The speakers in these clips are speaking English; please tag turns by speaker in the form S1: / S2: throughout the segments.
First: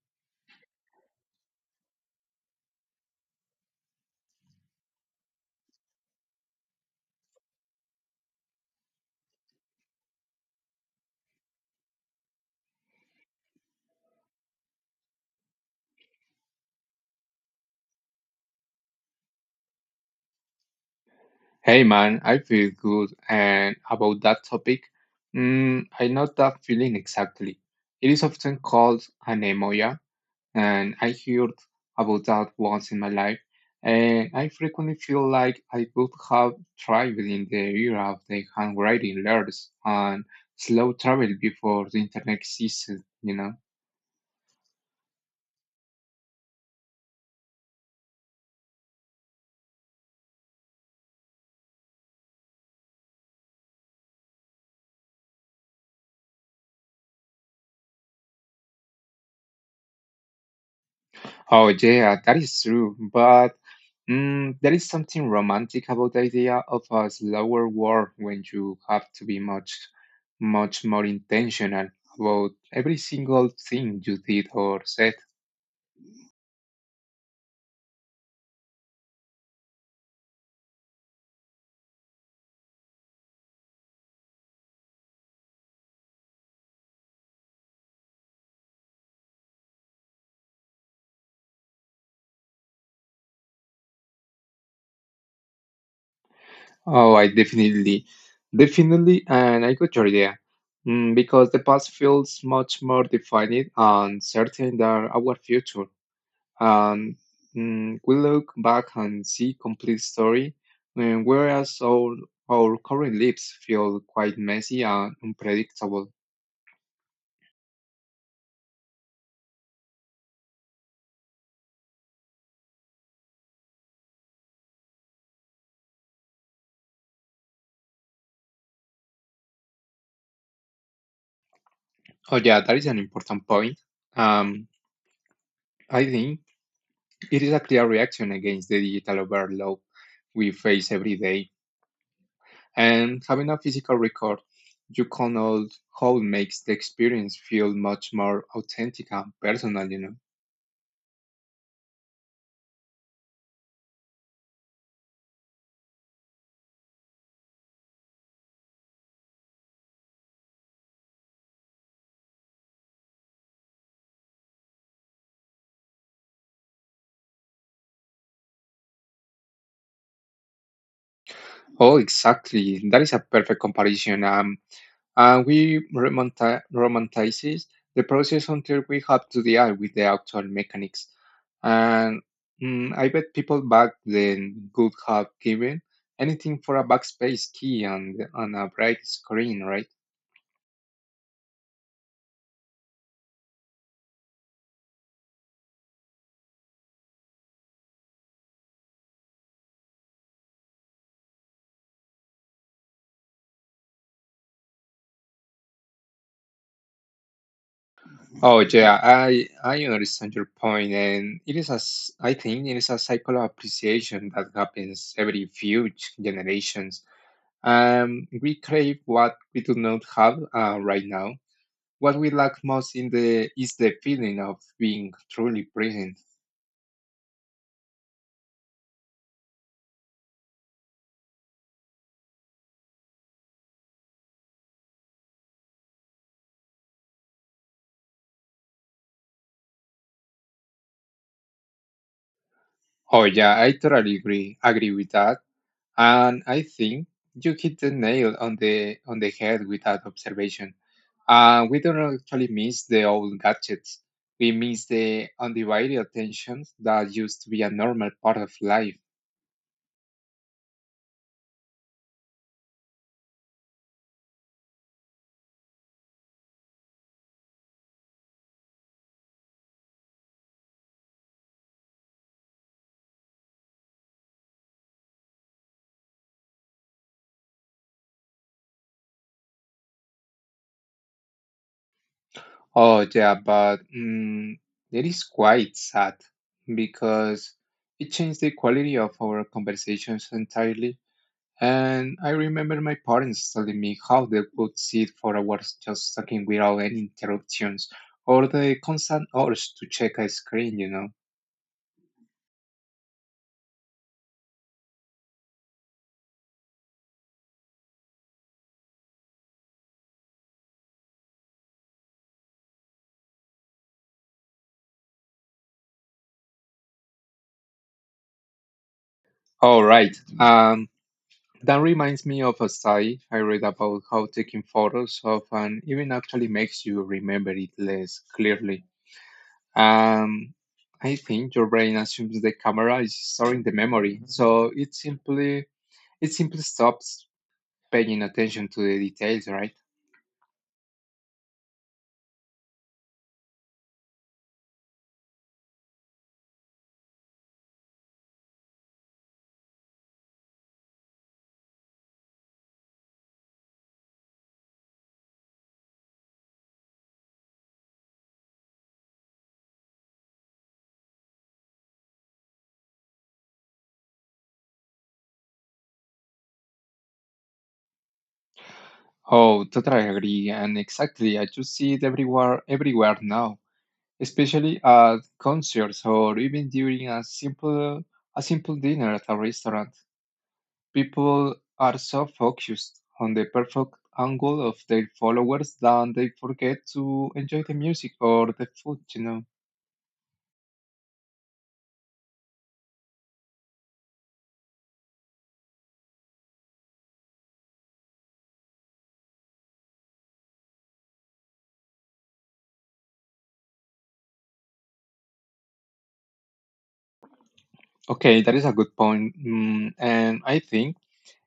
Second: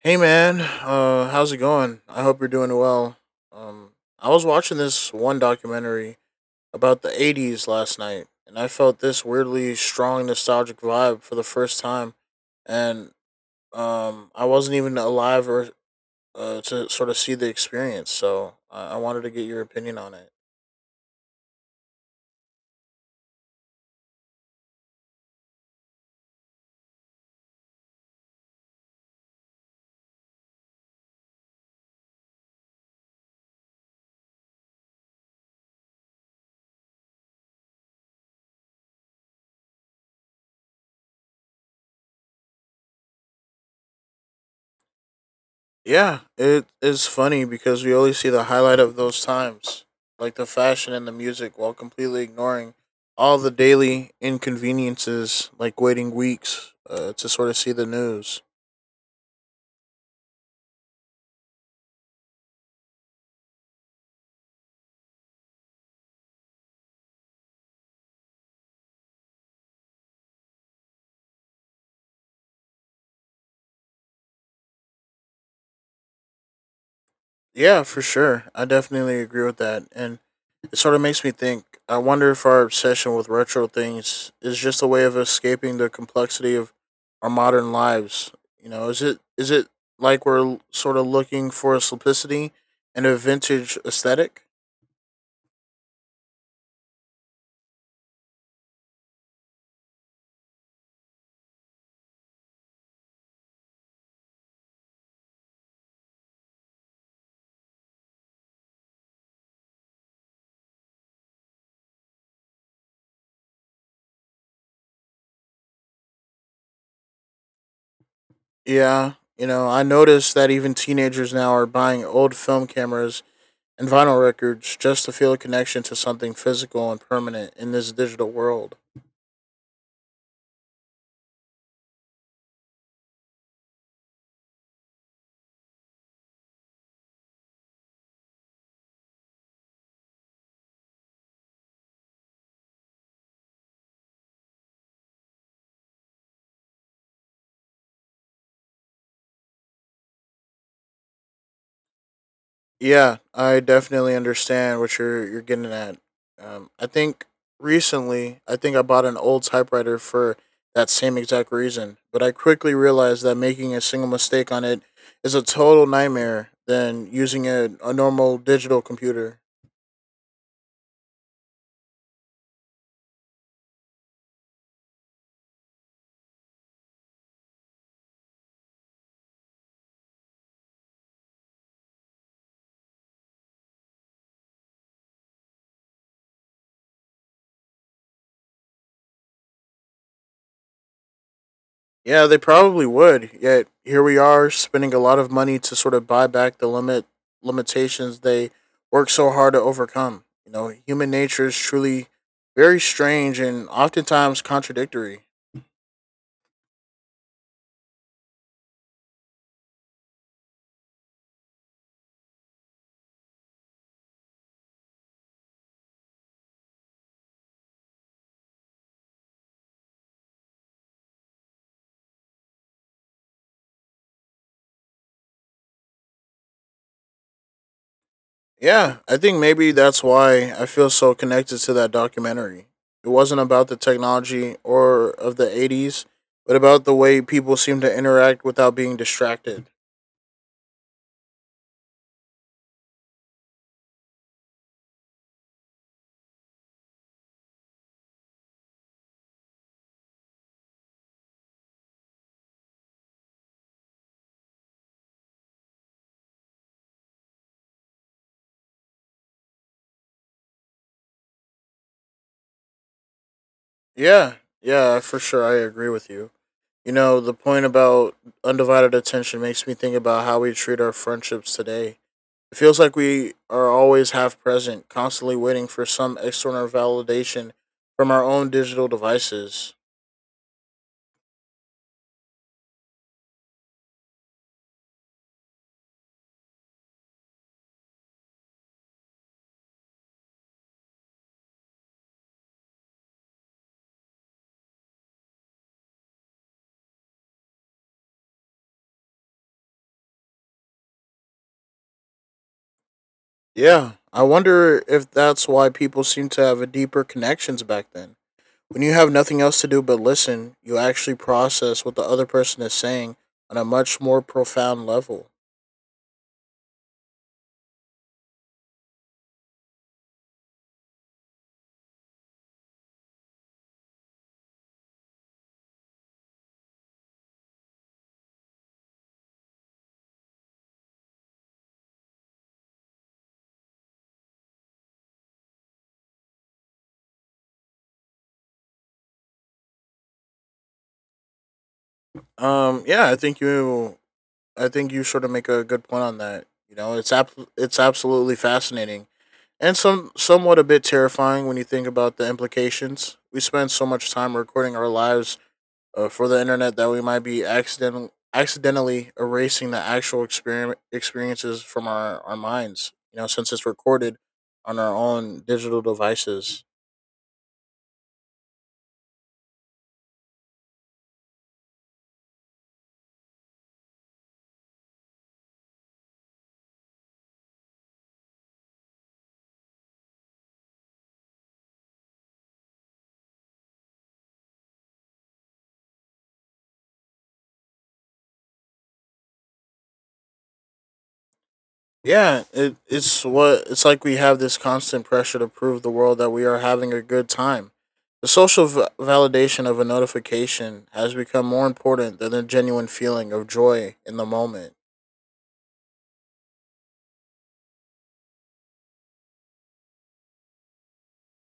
S1: Hey man, how's it going? I hope you're doing well. Um, I was watching this one documentary about the '80s last night, and I felt this weirdly strong nostalgic vibe for the first time. And I wasn't even alive or to sort of see the experience, so I wanted to get your opinion on it.
S2: Hey man, I feel good and about that topic. I know that feeling exactly. It is often called anemia, and I heard about that once in my life, and I frequently feel like I could have thrived in the era of the handwriting letters and slow travel before the internet existed, you know.
S1: Yeah, it is funny because we only see the highlight of those times, like the fashion and the music, while completely ignoring all the daily inconveniences, like waiting weeks to sort of see the news.
S2: Oh, yeah, that is true. But there is something romantic about the idea of a slower war when you have to be much, much more intentional about every single thing you did or said.
S1: Yeah, for sure. I definitely agree with that. And it sort of makes me think I wonder if our obsession with retro things is just a way of escaping the complexity of our modern lives. You know, is it like we're sort of looking for a simplicity and a vintage aesthetic?
S2: Oh, I definitely, definitely, and I got your idea. Because the past feels much more defined and certain than our future. Um, we look back and see complete story, whereas all our current lives feel quite messy and unpredictable.
S1: Yeah, you know, I noticed that even teenagers now are buying old film cameras and vinyl records just to feel a connection to something physical and permanent in this digital world.
S2: Oh yeah, that is an important point. Um, I think it is a clear reaction against the digital overload we face every day. And having a physical record you can all hold makes the experience feel much more authentic and personal, you know.
S1: Yeah, I definitely understand what you're getting at. I think recently, I think I bought an old typewriter for that same exact reason, but I quickly realized that making a single mistake on it is a total nightmare than using a normal digital computer.
S2: Oh, exactly. That is a perfect comparison. And we romanticize the process until we have to deal with the actual mechanics. And I bet people back then would have given anything for a backspace key and a bright screen, right?
S1: Yeah, they probably would. Yet here we are spending a lot of money to sort of buy back the limitations they work so hard to overcome. You know, human nature is truly very strange and oftentimes contradictory.
S2: Oh yeah, I understand your point, and it is as I think it is a cycle of appreciation that happens every few generations. We crave what we do not have right now, what we lack most in the is the feeling of being truly present.
S1: Yeah, I think maybe that's why I feel so connected to that documentary. It wasn't about the technology or of the 80s, but about the way people seem to interact without being distracted.
S2: Oh yeah, I totally agree with that. And I think you hit the nail on the head with that observation. We don't actually miss the old gadgets. We miss the undivided attention that used to be a normal part of life.
S1: Yeah, yeah, for sure. I agree with you. You know, the point about undivided attention makes me think about how we treat our friendships today. It feels like we are always half present, constantly waiting for some external validation from our own digital devices.
S2: Oh yeah, but it is quite sad because it changed the quality of our conversations entirely. And I remember my parents telling me how they would sit for hours just talking without any interruptions, or the constant urge to check a screen, you know.
S1: Yeah, I wonder if that's why people seem to have a deeper connections back then. When you have nothing else to do but listen, you actually process what the other person is saying on a much more profound level.
S2: All right. Um, that reminds me of a study I read about how taking photos of an event actually makes you remember it less clearly. Um, I think your brain assumes the camera is storing the memory, so it simply stops paying attention to the details, right?
S1: Yeah, I think you sort of make a good point on that. You know, it's it's absolutely fascinating and somewhat a bit terrifying when you think about the implications. We spend so much time recording our lives for the internet that we might be accidentally erasing the actual experiment experiences from our minds. You know, since it's recorded on our own digital devices.
S2: Oh, totally agree. And exactly, I just see it everywhere now, especially at concerts or even during a simple dinner at a restaurant. People are so focused on the perfect angle of their followers that they forget to enjoy the music or the food, you know.
S1: Yeah, it, it's what it's like we have this constant pressure to prove the world that we are having a good time. The social validation of a notification has become more important than the genuine feeling of joy in the moment.
S2: Okay, that is a good point. And I think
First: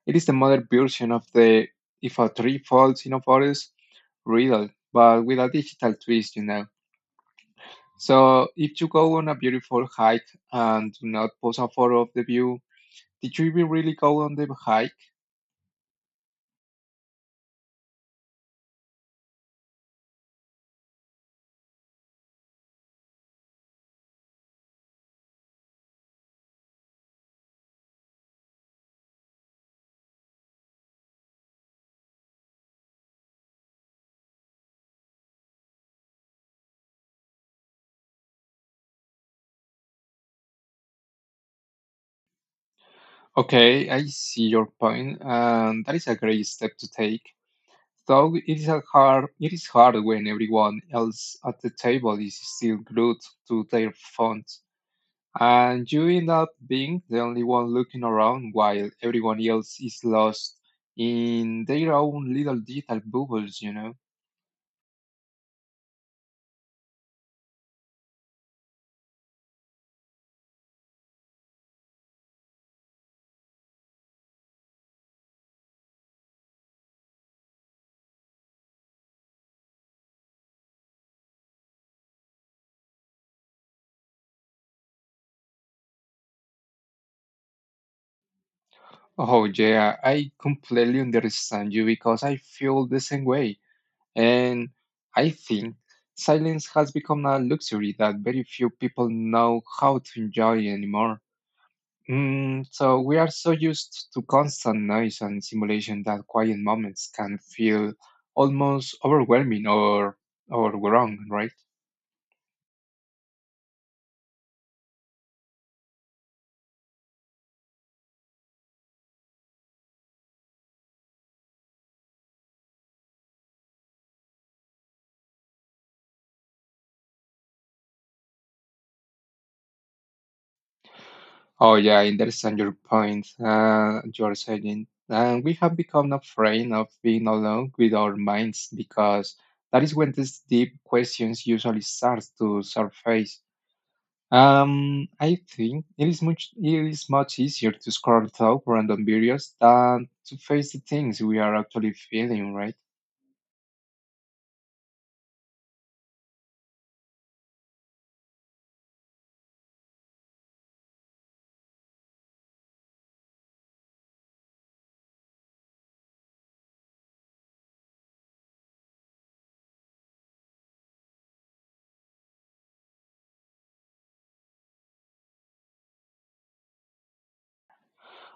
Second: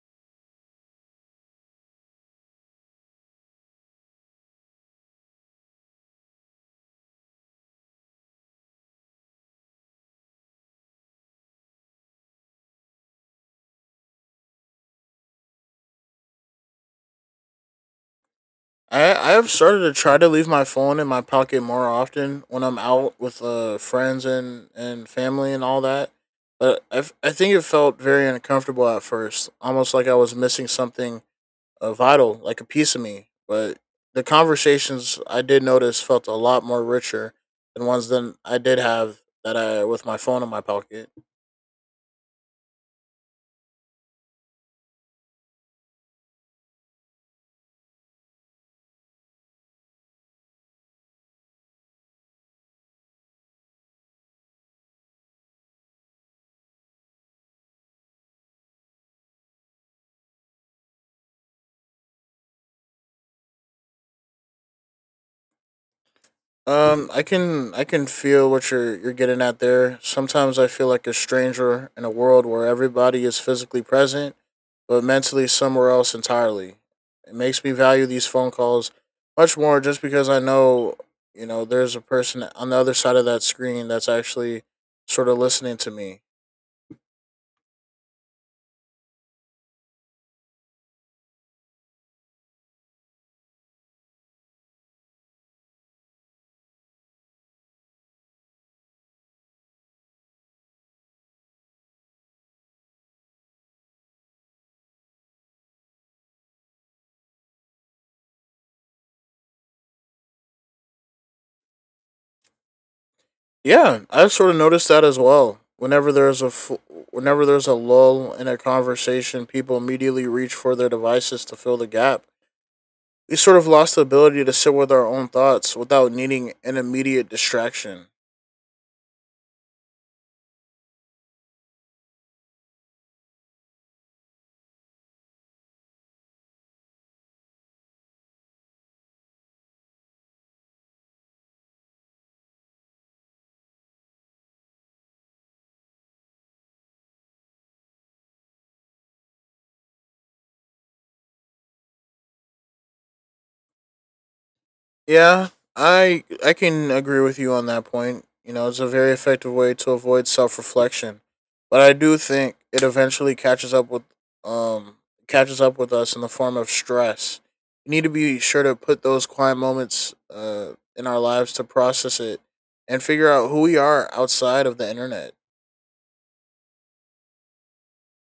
S2: it is the modern version of the If a Tree Falls in a Forest riddle, but with a digital twist, you know. So if you go on a beautiful hike and do not post a photo of the view, did you even really go on the hike?
S1: I have started to try to leave my phone in my pocket more often when I'm out with friends and, family and all that. But I think it felt very uncomfortable at first, almost like I was missing something vital, like a piece of me. But the conversations I did notice felt a lot more richer than ones that I did have that I with my phone in my pocket.
S2: Okay, I see your point, and that is a great step to take. Though it is hard when everyone else at the table is still glued to their phone, and you end up being the only one looking around while everyone else is lost in their own little digital bubbles, you know?
S1: I can feel what you're getting at there. Sometimes I feel like a stranger in a world where everybody is physically present, but mentally somewhere else entirely. It makes me value these phone calls much more just because I know you know there's a person on the other side of that screen that's actually sort of listening to me.
S2: Oh, yeah, I completely understand you because I feel the same way. And I think silence has become a luxury that very few people know how to enjoy anymore. Mm, so we are so used to constant noise and simulation that quiet moments can feel almost overwhelming or wrong, right?
S1: Yeah, I've sort of noticed that as well. Whenever there's a lull in a conversation, people immediately reach for their devices to fill the gap. We sort of lost the ability to sit with our own thoughts without needing an immediate distraction.
S2: Oh yeah, I understand your point. You're saying, and we have become afraid of being alone with our minds because that is when these deep questions usually start to surface. I think it is much easier to scroll through random videos than to face the things we are actually feeling, right?
S1: Yeah, I can agree with you on that point. You know, it's a very effective way to avoid self-reflection, but I do think it eventually um catches up with us in the form of stress. You need to be sure to put those quiet moments in our lives to process it and figure out who we are outside of the internet.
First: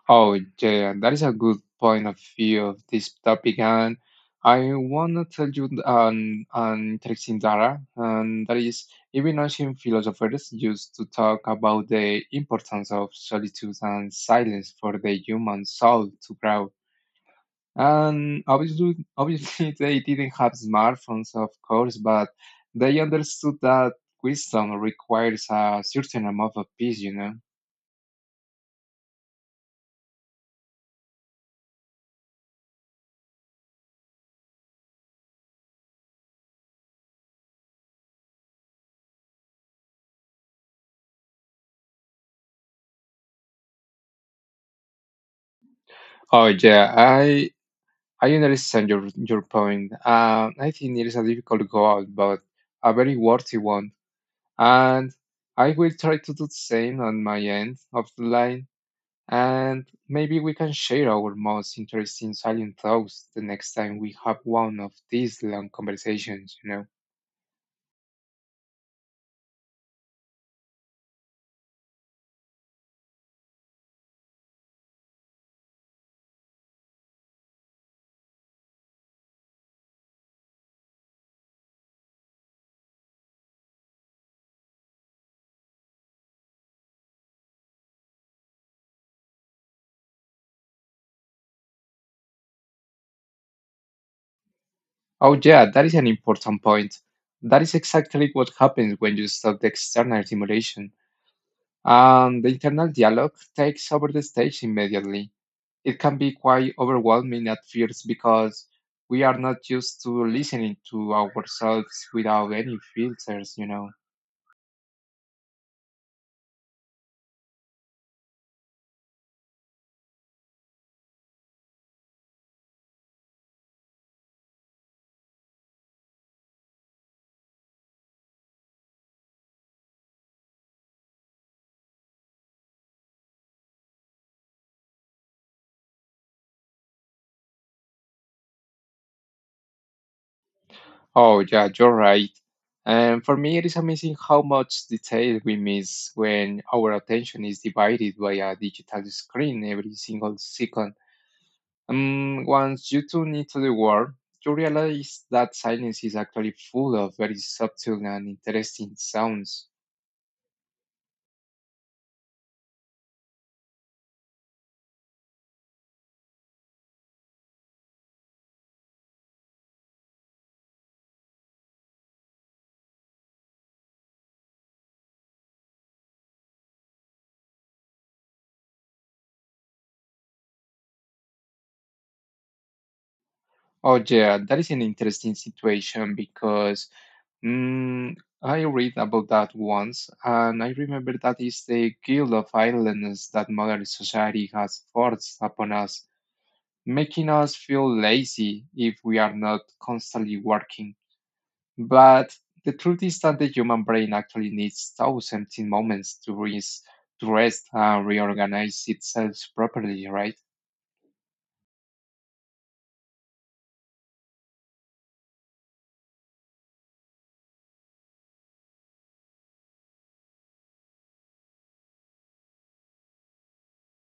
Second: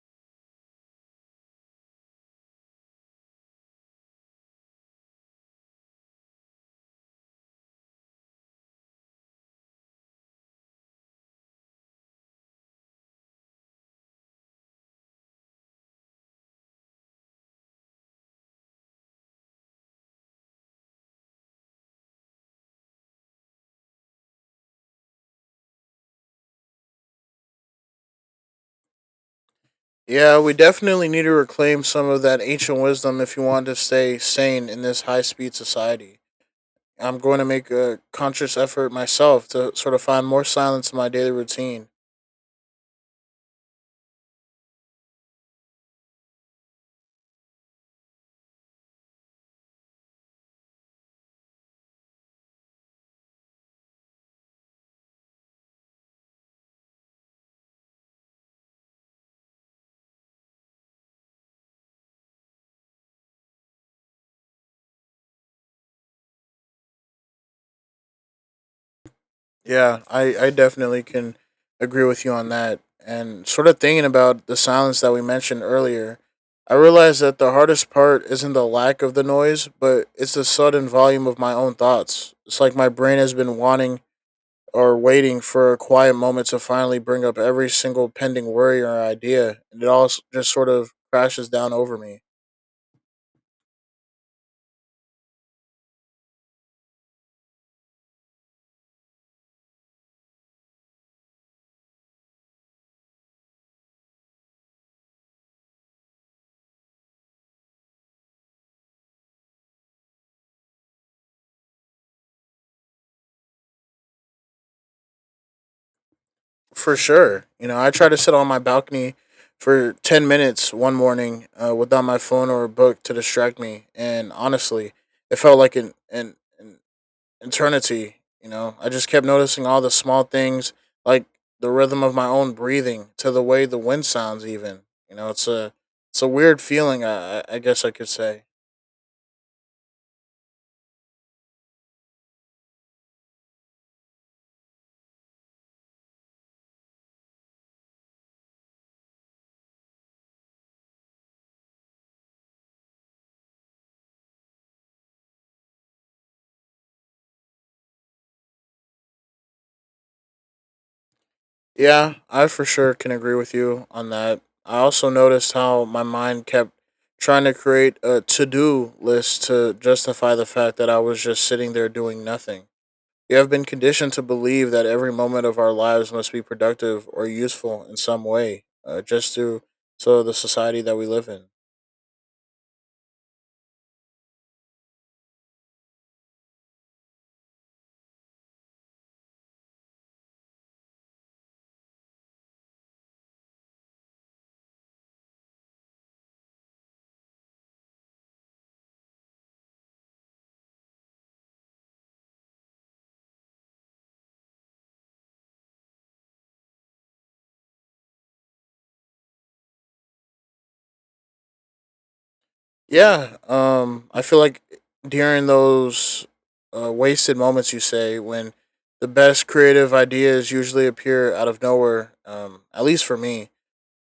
S2: Oh, yeah, that is a good point of view of this topic, and I want to tell you an interesting data, and that is even ancient philosophers used to talk about the importance of solitude and silence for the human soul to grow. And obviously they didn't have smartphones, of course, but they understood that wisdom requires a certain amount of peace, you know.
S1: Yeah, we definitely need to reclaim some of that ancient wisdom if you want to stay sane in this high-speed society. I'm going to make a conscious effort myself to sort of find more silence in my daily routine.
S2: Oh yeah, I understand your point. I think it is a difficult goal, but a very worthy one. And I will try to do the same on my end of the line. And maybe we can share our most interesting silent thoughts the next time we have one of these long conversations, you know.
S1: Yeah, I definitely can agree with you on that. And sort of thinking about the silence that we mentioned earlier, I realized that the hardest part isn't the lack of the noise, but it's the sudden volume of my own thoughts. It's like my brain has been wanting or waiting for a quiet moment to finally bring up every single pending worry or idea, and it all just sort of crashes down over me.
S2: Oh, yeah, that is an important point. That is exactly what happens when you stop the external stimulation. And the internal dialogue takes over the stage immediately. It can be quite overwhelming at first because we are not used to listening to ourselves without any filters, you know.
S1: For sure. You know, I tried to sit on my balcony for 10 minutes one morning without my phone or a book to distract me. And honestly, it felt like an eternity. You know, I just kept noticing all the small things, like the rhythm of my own breathing to the way the wind sounds, even. You know, it's a weird feeling, I guess I could say.
S2: Oh, yeah, you're right. And for me, it is amazing how much detail we miss when our attention is divided by a digital screen every single second. Once you tune into the world, you realize that silence is actually full of very subtle and interesting sounds.
S1: Yeah, I for sure can agree with you on that. I also noticed how my mind kept trying to create a to do list to justify the fact that I was just sitting there doing nothing. We have been conditioned to believe that every moment of our lives must be productive or useful in some way, just through so the society that we live in.
S2: Oh, yeah, that is an interesting situation because mm, I read about that once, and I remember that is the guilt of idleness that modern society has forced upon us, making us feel lazy if we are not constantly working. But the truth is that the human brain actually needs those empty moments to rest and reorganize itself properly, right?
S1: Yeah, I feel like during those wasted moments, you say when the best creative ideas usually appear out of nowhere. At least for me,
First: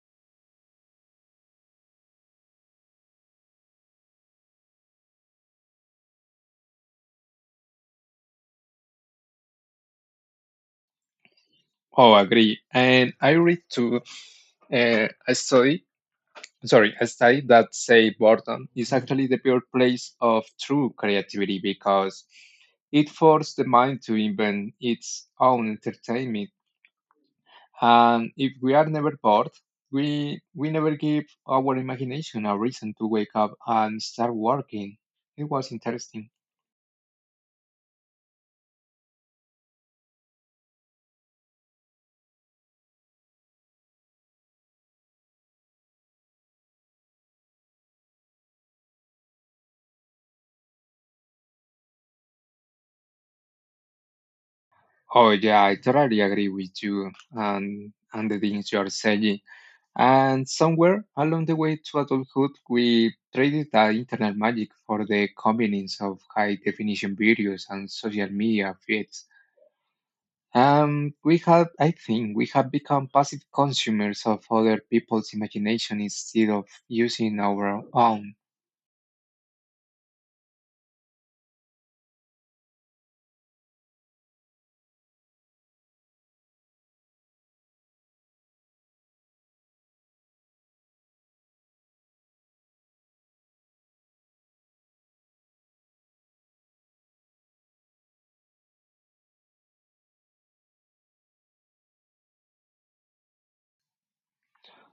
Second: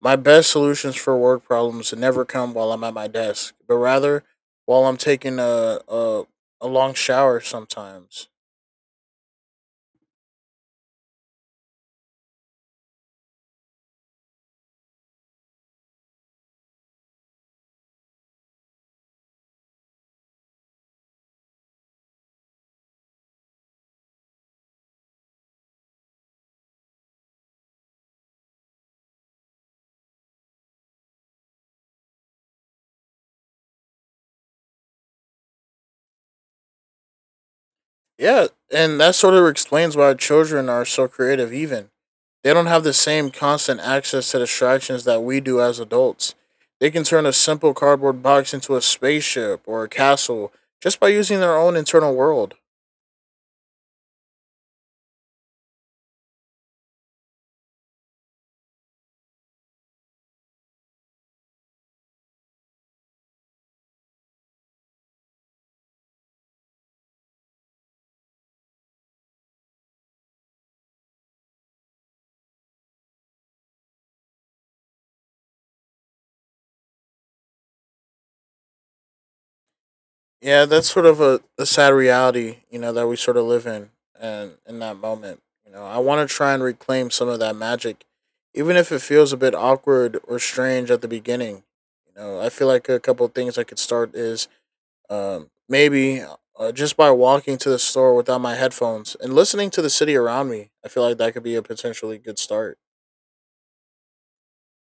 S1: my best solutions for work problems never come while I'm at my desk, but rather while I'm taking a long shower. Sometimes,
S2: Oh, agree. And I read too uh, a study a study that say boredom is actually the pure place of true creativity because it forces the mind to invent its own entertainment. And if we are never bored, we never give our imagination a reason to wake up and start working. It was interesting.
S1: yeah, and that sort of explains why children are so creative, even they don't have the same constant access to distractions that we do as adults. They can turn a simple cardboard box into a spaceship or a castle just by using their own internal world.
S2: Oh yeah, I totally agree with you and the things you are saying. And somewhere along the way to adulthood, we traded that internal magic for the convenience of high definition videos and social media feeds. I think we have become passive consumers of other people's imagination instead of using our own.
S1: Yeah, that's sort of a the sad reality, you know, that we sort of live in and in that moment. You know, I want to try and reclaim some of that magic, even if it feels a bit awkward or strange at the beginning. You know, I feel like a couple of things I could start is maybe just by walking to the store without my headphones and listening to the city around me, I feel like that could be a potentially good start.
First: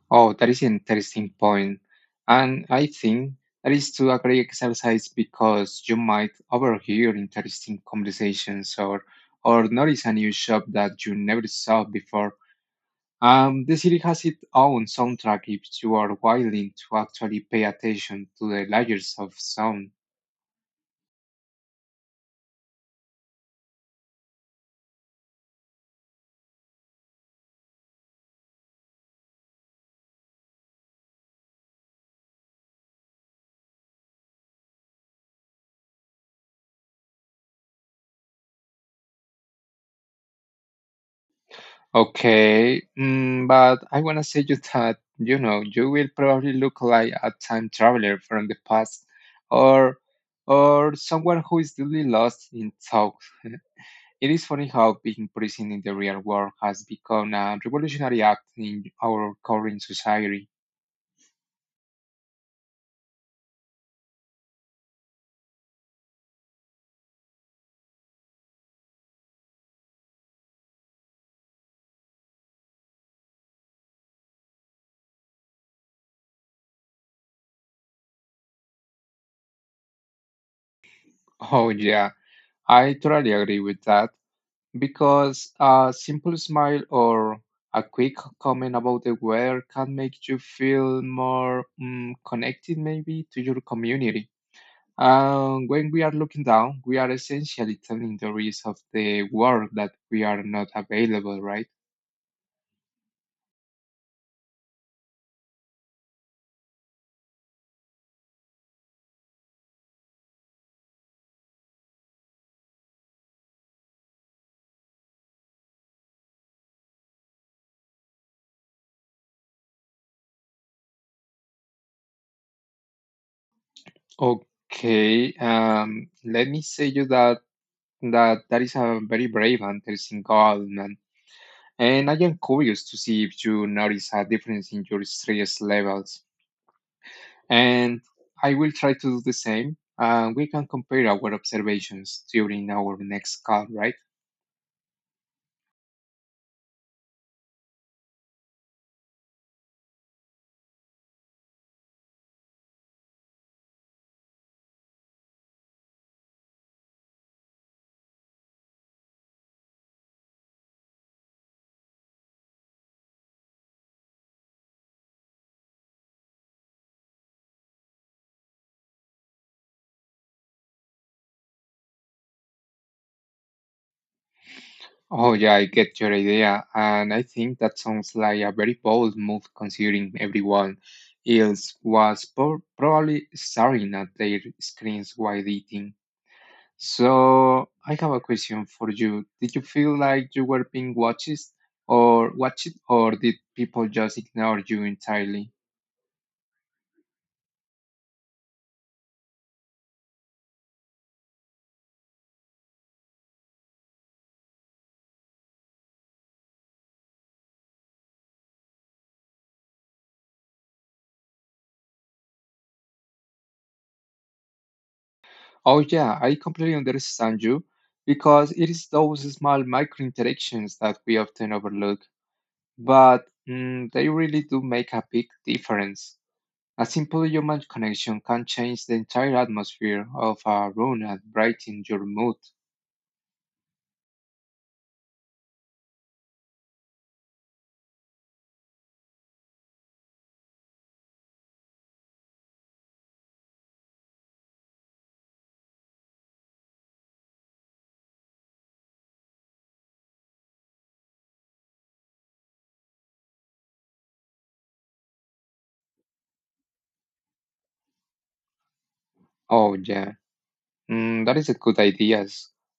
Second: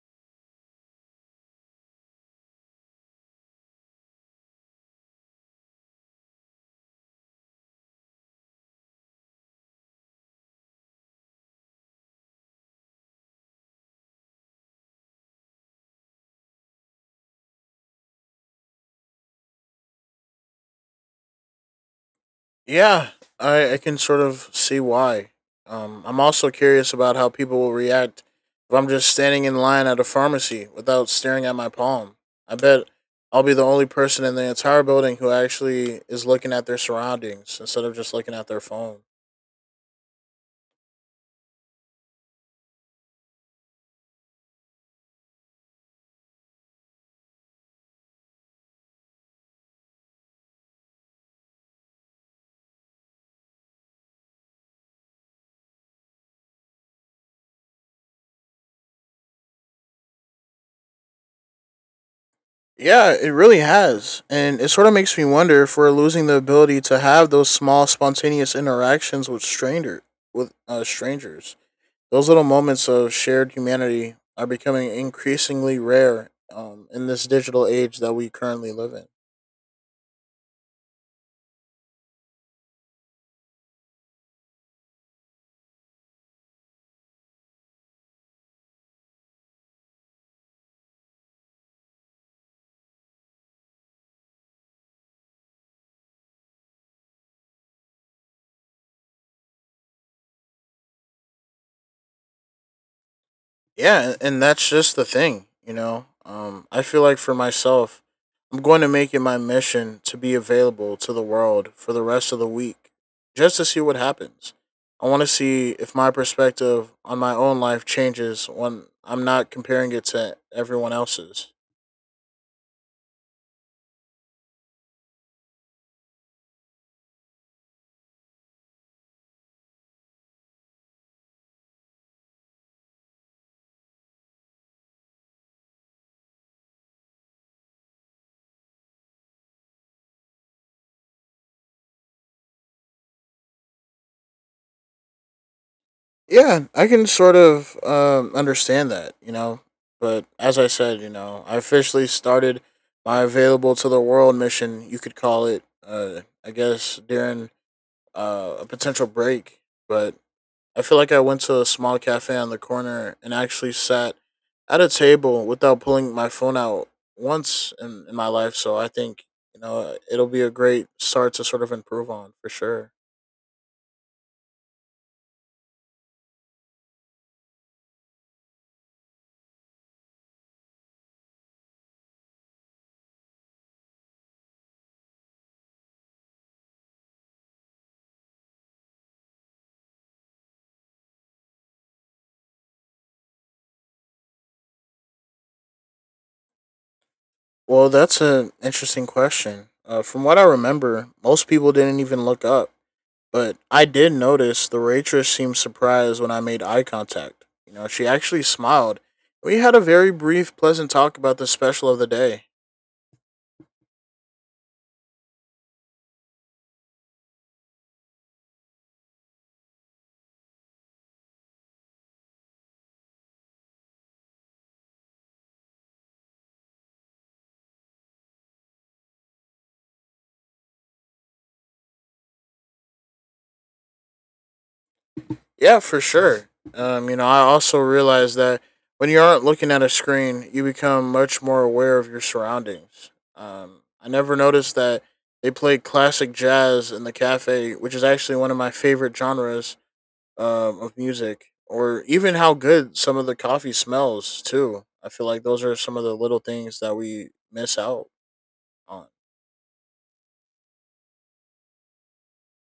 S2: Oh, that is an interesting point. And I think that is to a great exercise because you might overhear interesting conversations or notice a new shop that you never saw before. The series has its own soundtrack if you are willing to actually pay attention to the layers of sound.
S1: Yeah, I can sort of see why. I'm also curious about how people will react if I'm just standing in line at a pharmacy without staring at my palm. I bet I'll be the only person in the entire building who actually is looking at their surroundings instead of just looking at their phone.
S2: Okay, but I want to say you that, you know, you will probably look like a time traveler from the past or or someone who is really lost in thought. It is funny how being prison in the real world has become a revolutionary act in our current society.
S1: Yeah, it really has. And it sort of makes me wonder if we're losing the ability to have those small spontaneous interactions with strangers. Those little moments of shared humanity are becoming increasingly rare in this digital age that we currently live in.
S2: Oh yeah, I totally agree with that, because a simple smile or a quick comment about the weather can make you feel more connected, maybe, to your community. And when we are looking down, we are essentially telling the rest of the world that we are not available, right?
S1: Yeah, and that's just the thing, you know. I feel like for myself, I'm going to make it my mission to be available to the world for the rest of the week just to see what happens. I want to see if my perspective on my own life changes when I'm not comparing it to everyone else's.
S2: Okay, let me say you that that is a very brave and interesting goal, man. And I am curious to see if you notice a difference in your stress levels. And I will try to do the same. And we can compare our observations during our next call, right?
S1: Yeah, I can sort of understand that, you know. But as I said, you know, I officially started my available to the world mission, you could call it, I guess, during a potential break. But I feel like I went to a small cafe on the corner and actually sat at a table without pulling my phone out once in my life. So I think, you know, it'll be a great start to sort of improve on for sure.
S2: Oh, yeah, I get your idea. And I think that sounds like a very bold move considering everyone else was probably staring at their screens while eating. So I have a question for you. Did you feel like you were being watched or did people just ignore you entirely?
S1: Well, that's an interesting question. From what I remember, most people didn't even look up, but I did notice the waitress seemed surprised when I made eye contact. You know, she actually smiled. We had a very brief, pleasant talk about the special of the day.
S2: Oh yeah, I completely understand you because it is those small micro interactions that we often overlook, but they really do make a big difference. A simple human connection can change the entire atmosphere of a room and brighten your mood.
S1: Yeah, for sure. You know, I also realized that when you aren't looking at a screen, you become much more aware of your surroundings. I never noticed that they played classic jazz in the cafe, which is actually one of my favorite genres of music, or even how good some of the coffee smells, too. I feel like those are some of the little things that we miss out on.
S2: Oh, yeah, that is a good idea.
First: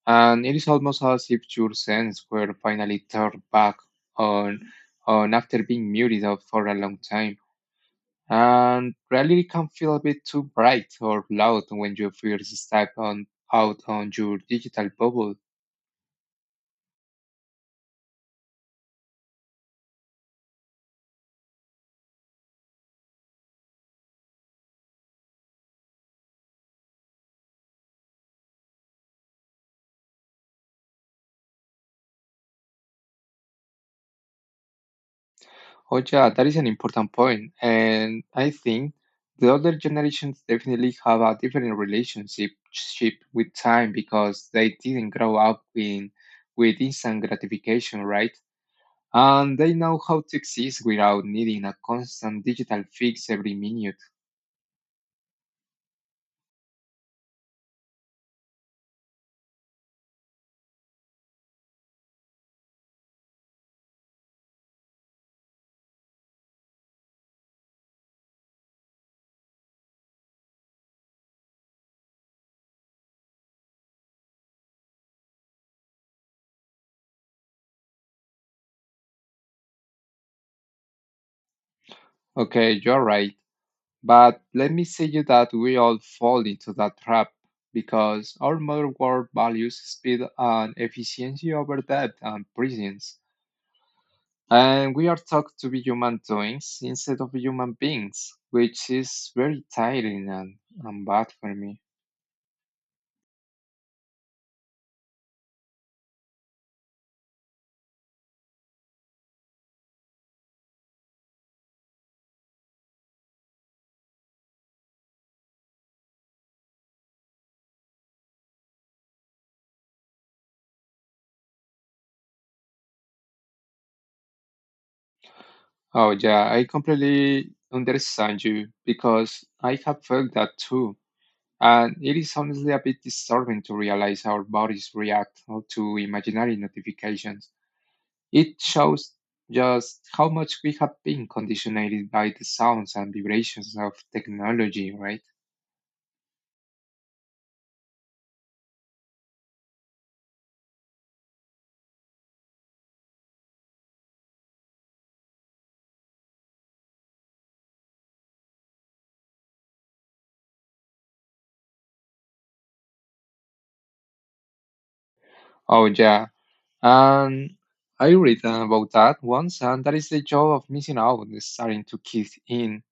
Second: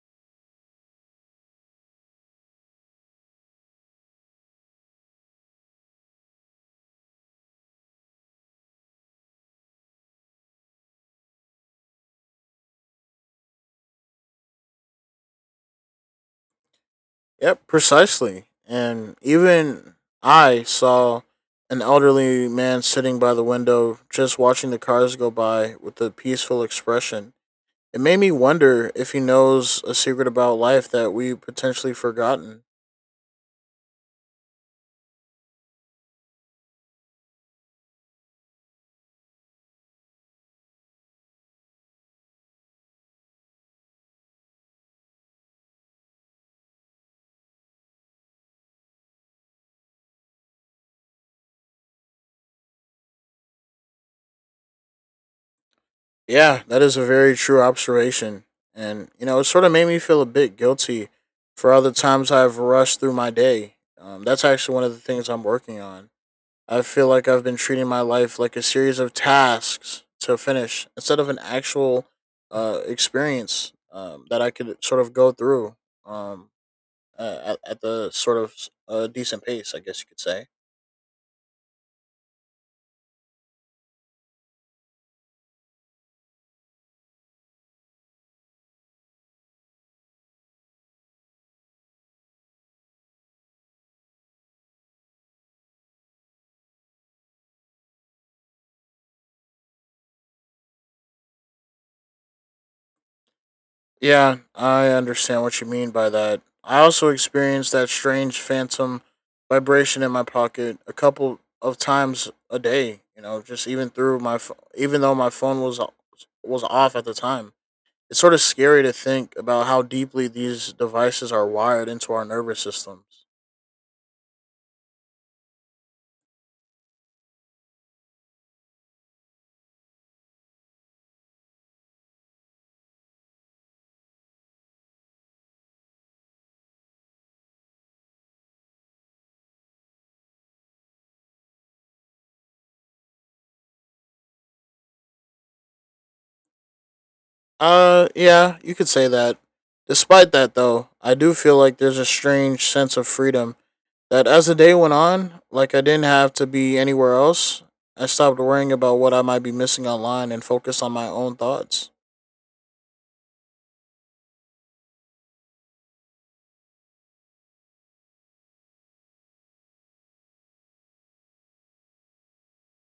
S2: And it is almost as if your sense were finally turned back on, on after being muted out for a long time. And reality can feel a bit too bright or loud when you first step out on your digital bubble.
S1: Yep, precisely. And even I saw an elderly man sitting by the window just watching the cars go by with a peaceful expression. It made me wonder if he knows a secret about life that we potentially forgotten.
S2: Oh yeah, that is an important point, and I think the older generations definitely have a different relationship ship with time because they didn't grow up with instant gratification, right? And they know how to exist without needing a constant digital fix every minute.
S1: Yeah, that is a very true observation. And, you know, it sort of made me feel a bit guilty for all the times I've rushed through my day. That's actually one of the things I'm working on. I feel like I've been treating my life like a series of tasks to finish instead of an actual experience that I could sort of go through um, at the sort of decent pace, I guess you could say.
S2: Okay, you're right, but let me say you that we all fall into that trap because our modern world values speed and efficiency over depth and presence. And we are taught to be human doings instead of human beings, which is very tiring and bad for me.
S1: Yeah, I understand what you mean by that. I also experienced that strange phantom vibration in my pocket a couple of times a day, you know, just even through my even though my phone was off at the time. It's sort of scary to think about how deeply these devices are wired into our nervous systems.
S2: Oh, yeah, I completely understand you because I have felt that too. And it is honestly a bit disturbing to realize how our bodies react to imaginary notifications. It shows just how much we have been conditioned by the sounds and vibrations of technology, right?
S1: Yeah, you could say that. Despite that, though, I do feel like there's a strange sense of freedom that as the day went on, like I didn't have to be anywhere else. I stopped worrying about what I might be missing online and focused on my own thoughts.
S2: Oh, yeah. And I read about that once, and that is the joy of missing out is starting to kick in,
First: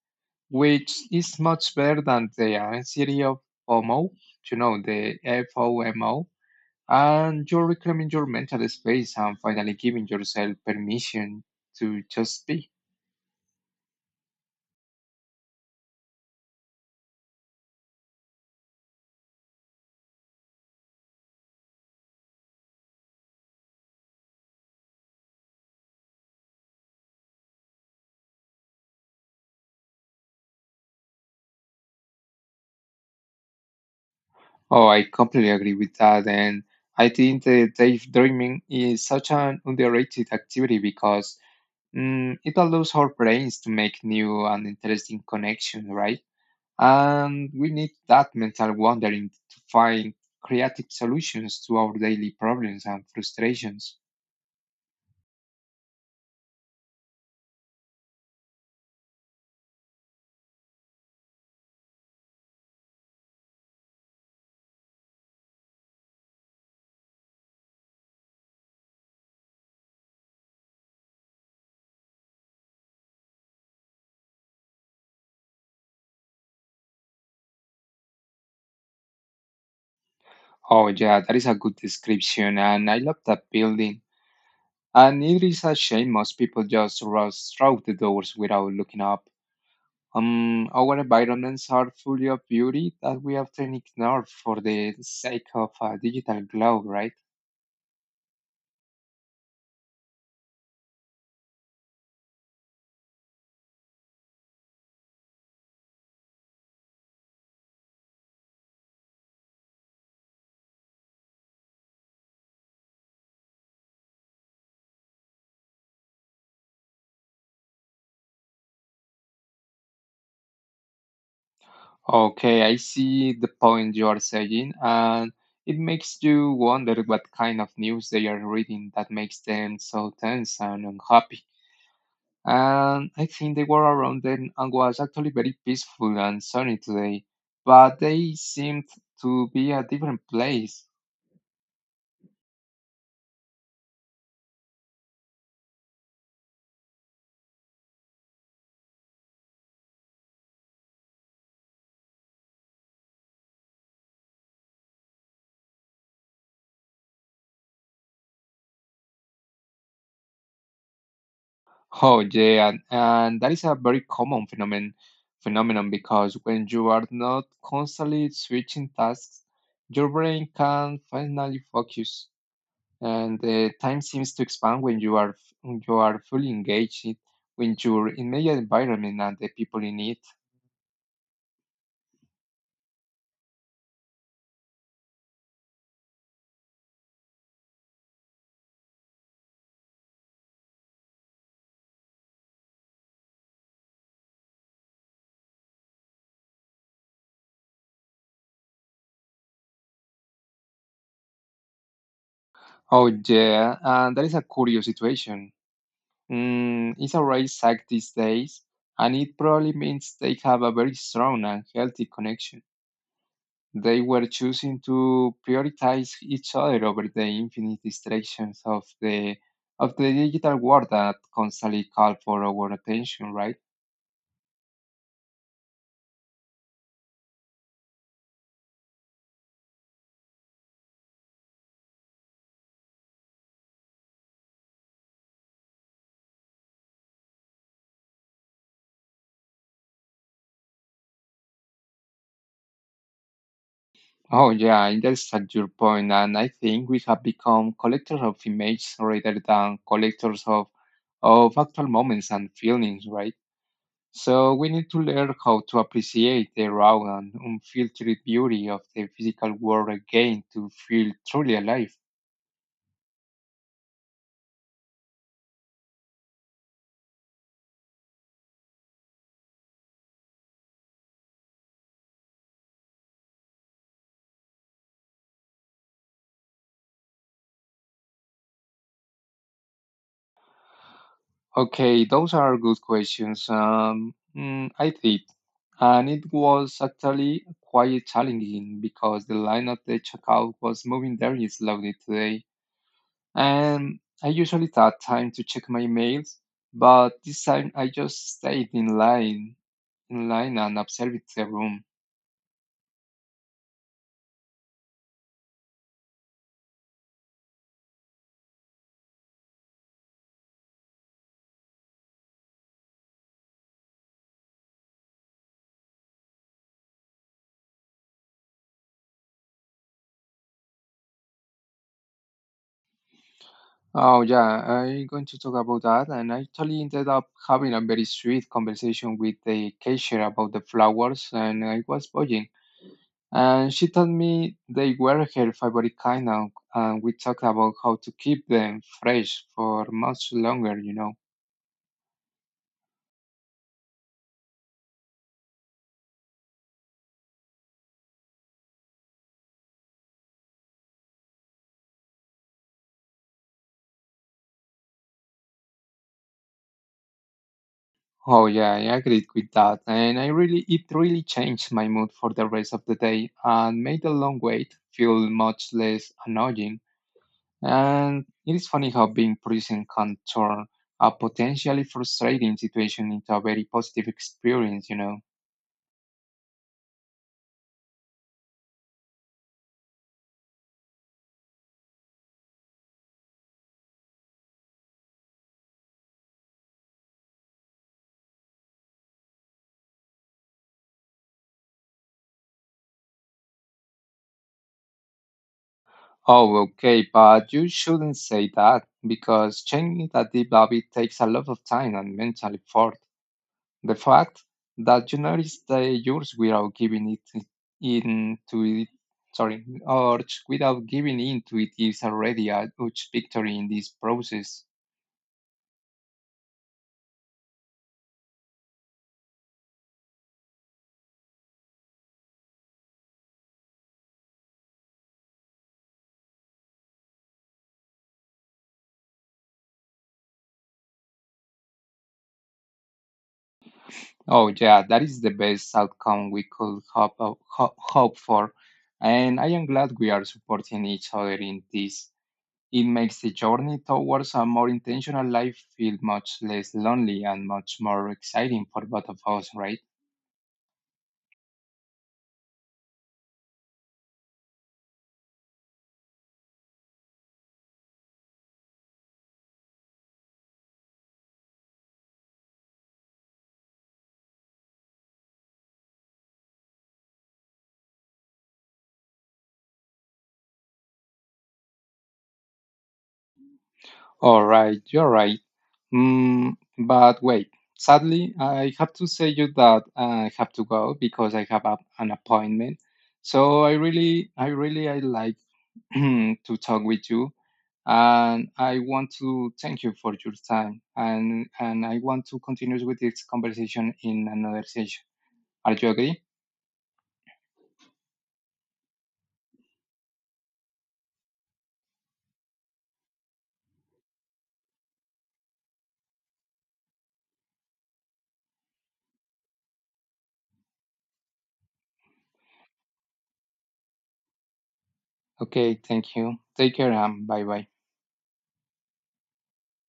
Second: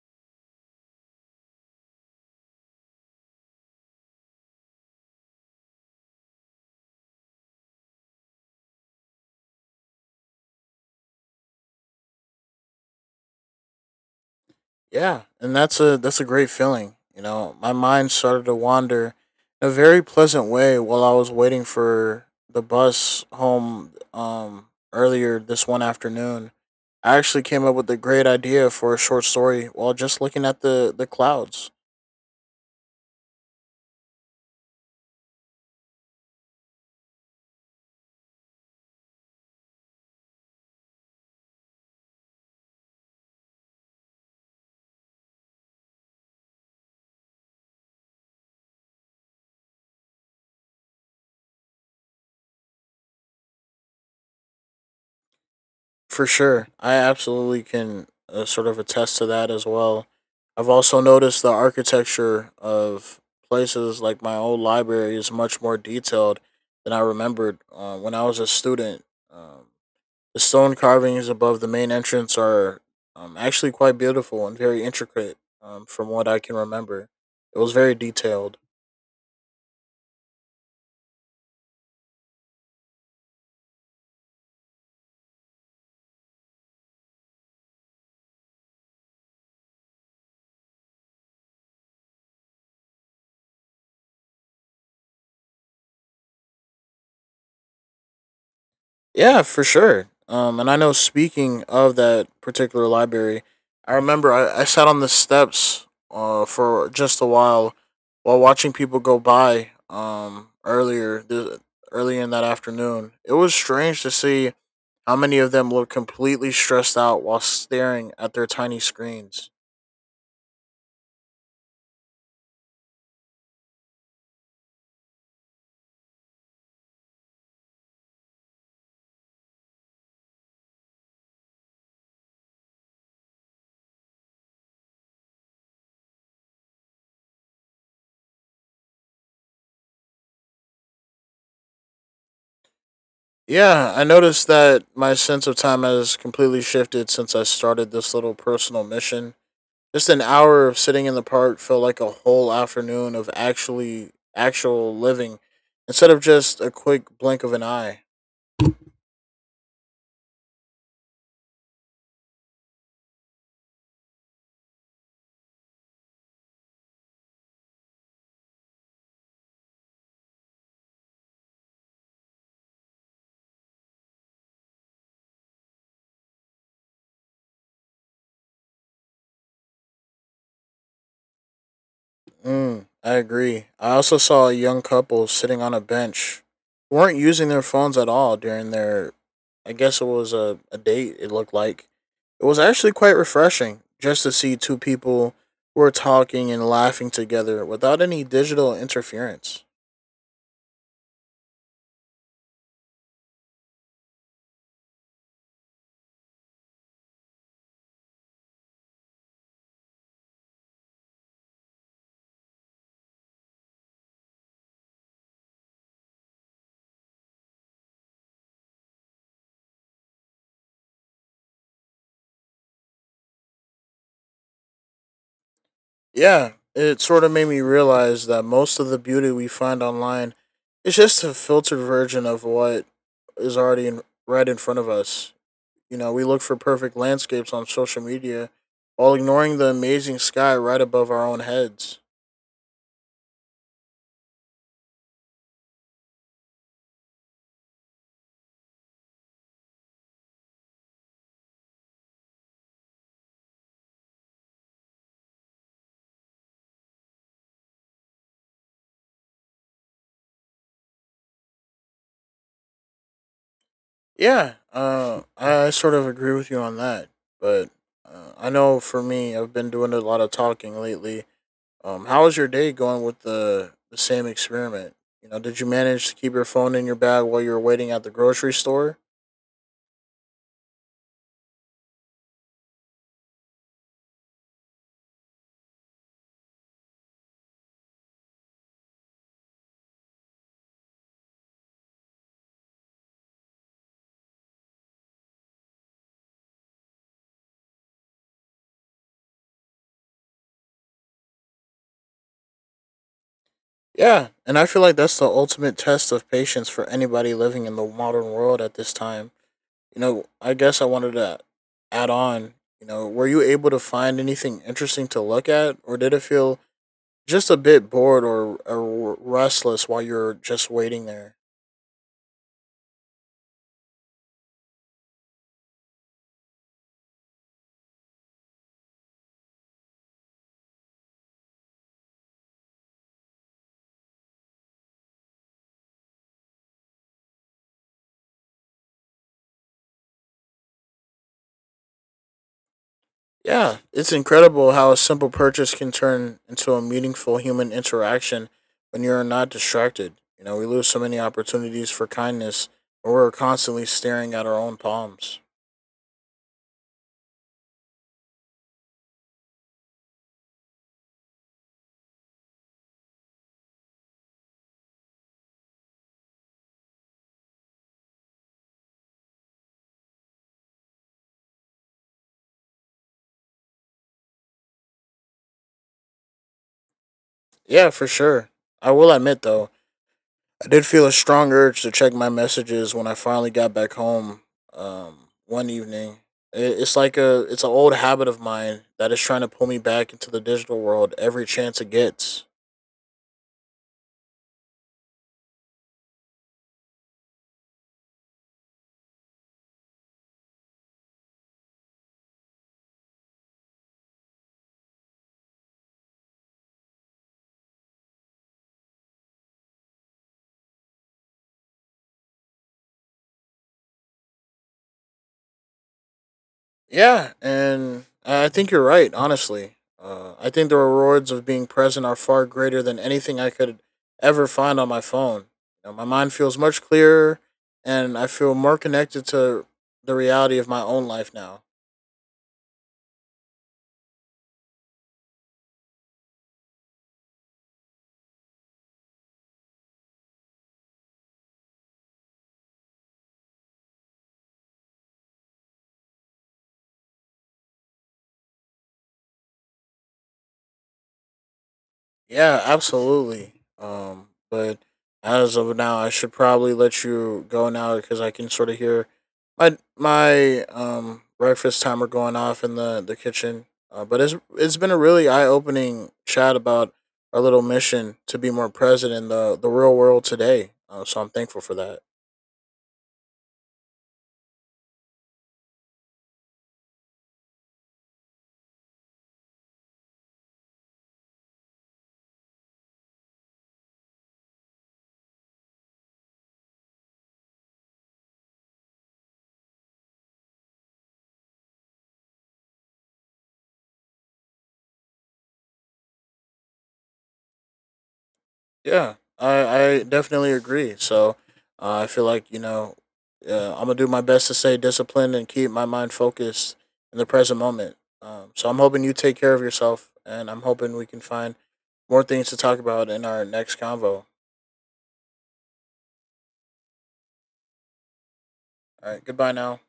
S2: which is much better than the anxiety of FOMO, the FOMO. And you're reclaiming your mental space and finally giving yourself permission to just be.
S1: Yeah, and that's a great feeling. You know, my mind started to wander in a very pleasant way while I was waiting for the bus home earlier this one afternoon. I actually came up with a great idea for a short story while just looking at the clouds.
S2: Oh, I completely agree with that. And I think the daydreaming is such an underrated activity because mm, it allows our brains to make new and interesting connections, right? And we need that mental wandering to find creative solutions to our daily problems and frustrations.
S1: For sure. I absolutely can sort of attest to that as well. I've also noticed the architecture of places like my old library is much more detailed than I remembered when I was a student. Um, the stone carvings above the main entrance are actually quite beautiful and very intricate from what I can remember. It was very detailed.
S2: Oh, yeah, that is a good description, and I love that building. And it is a shame most people just rush through the doors without looking up. Our environments are full of beauty that we often ignore for the sake of a digital glow, right?
S1: Yeah, for sure. And I know, speaking of that particular library, I remember I sat on the steps for just a while watching people go by, early in that afternoon. It was strange to see how many of them looked completely stressed out while staring at their tiny screens.
S2: Okay, I see the point you are saying, and it makes you wonder what kind of news they are reading that makes them so tense and unhappy. And I think the war around them and was actually very peaceful and sunny today, but they seemed to be a different place.
S1: Yeah, I noticed that my sense of time has completely shifted since I started this little personal mission. Just an hour of sitting in the park felt like a whole afternoon of actual living instead of just a quick blink of an eye.
S2: Oh yeah, and that is a very common phenomenon because when you are not constantly switching tasks, your brain can finally focus, and the time seems to expand when you are fully engaged in your immediate environment and the people in it.
S1: Mm, I agree. I also saw a young couple sitting on a bench who weren't using their phones at all during their, I guess it was a date, it looked like. It was actually quite refreshing just to see two people who were talking and laughing together without any digital interference.
S2: Oh yeah, and that is a curious situation. Mm, it's a rare sight these days, and it probably means they have a very strong and healthy connection. They were choosing to prioritize each other over the infinite distractions of the digital world that constantly call for our attention, right?
S1: Yeah, it sort of made me realize that most of the beauty we find online is just a filtered version of what is right in front of us. You know, we look for perfect landscapes on social media while ignoring the amazing sky right above our own heads.
S2: Oh yeah, I understand your point, and I think we have become collectors of images rather than collectors of actual moments and feelings, right? So we need to learn how to appreciate the raw and unfiltered beauty of the physical world again to feel truly alive.
S1: Yeah, I sort of agree with you on that. But I know for me, I've been doing a lot of talking lately. How was your day going with the same experiment? You know, did you manage to keep your phone in your bag while you were waiting at the grocery store?
S2: Okay, those are good questions. Mm, I did, and it was actually quite challenging because the line at the checkout was moving very slowly today, and I usually take time to check my mails, but this time I just stayed in line and observed the room.
S1: Yeah, and I feel like that's the ultimate test of patience for anybody living in the modern world at this time. You know, I guess I wanted to add on, you know, were you able to find anything interesting to look at, or did it feel just a bit bored or restless while you're just waiting there?
S2: Oh yeah, I'm going to talk about that, and I actually ended up having a very sweet conversation with the cashier about the flowers, and I was buying. And she told me they were her favorite kind now, and we talked about how to keep them fresh for much longer.
S1: Yeah, it's incredible how a simple purchase can turn into a meaningful human interaction when you're not distracted. You know, we lose so many opportunities for kindness when we're constantly staring at our own palms.
S2: Oh yeah, I agreed with that, and I really it really changed my mood for the rest of the day and made the long wait feel much less annoying. And it is funny how being present can turn a potentially frustrating situation into a very positive experience.
S1: Yeah, for sure. I will admit, though, I did feel a strong urge to check my messages when I finally got back home one evening. It's like a it's an old habit of mine that is trying to pull me back into the digital world every chance it gets.
S2: Oh, okay, but you shouldn't say that because changing that deep habit takes a lot of time and mental effort. The fact that you notice the yours without giving it I- in to it, sorry, without giving in to it is already a huge victory in this process.
S1: Yeah, and I think you're right. Honestly, I think the rewards of being present are far greater than anything I could ever find on my phone. You know, my mind feels much clearer, and I feel more connected to the reality of my own life now.
S2: Oh, yeah, that is the best outcome we could hope for. And I am glad we are supporting each other in this. It makes the journey towards a more intentional life feel much less lonely and much more exciting for both of us, right?
S1: Yeah, absolutely. But as of now, I should probably let you go now because I can sort of hear my breakfast timer going off in the kitchen. But it's been a really eye opening chat about our little mission to be more present in the real world today. So I'm thankful for that.
S2: All right, you're right. Mm, but wait, sadly, I have to say you that I have to go because I have an appointment. So I really, I like to talk with you, and I want to thank you for your time, and I want to continue with this conversation in another session. Are you agree?
S1: Yeah, I definitely agree. So I feel like, you know, I'm going to do my best to stay disciplined and keep my mind focused in the present moment. So I'm hoping you take care of yourself, and I'm hoping we can find more things to talk about in our next convo. All
S2: Okay, thank you. Take care, bye bye.
S1: right, goodbye now.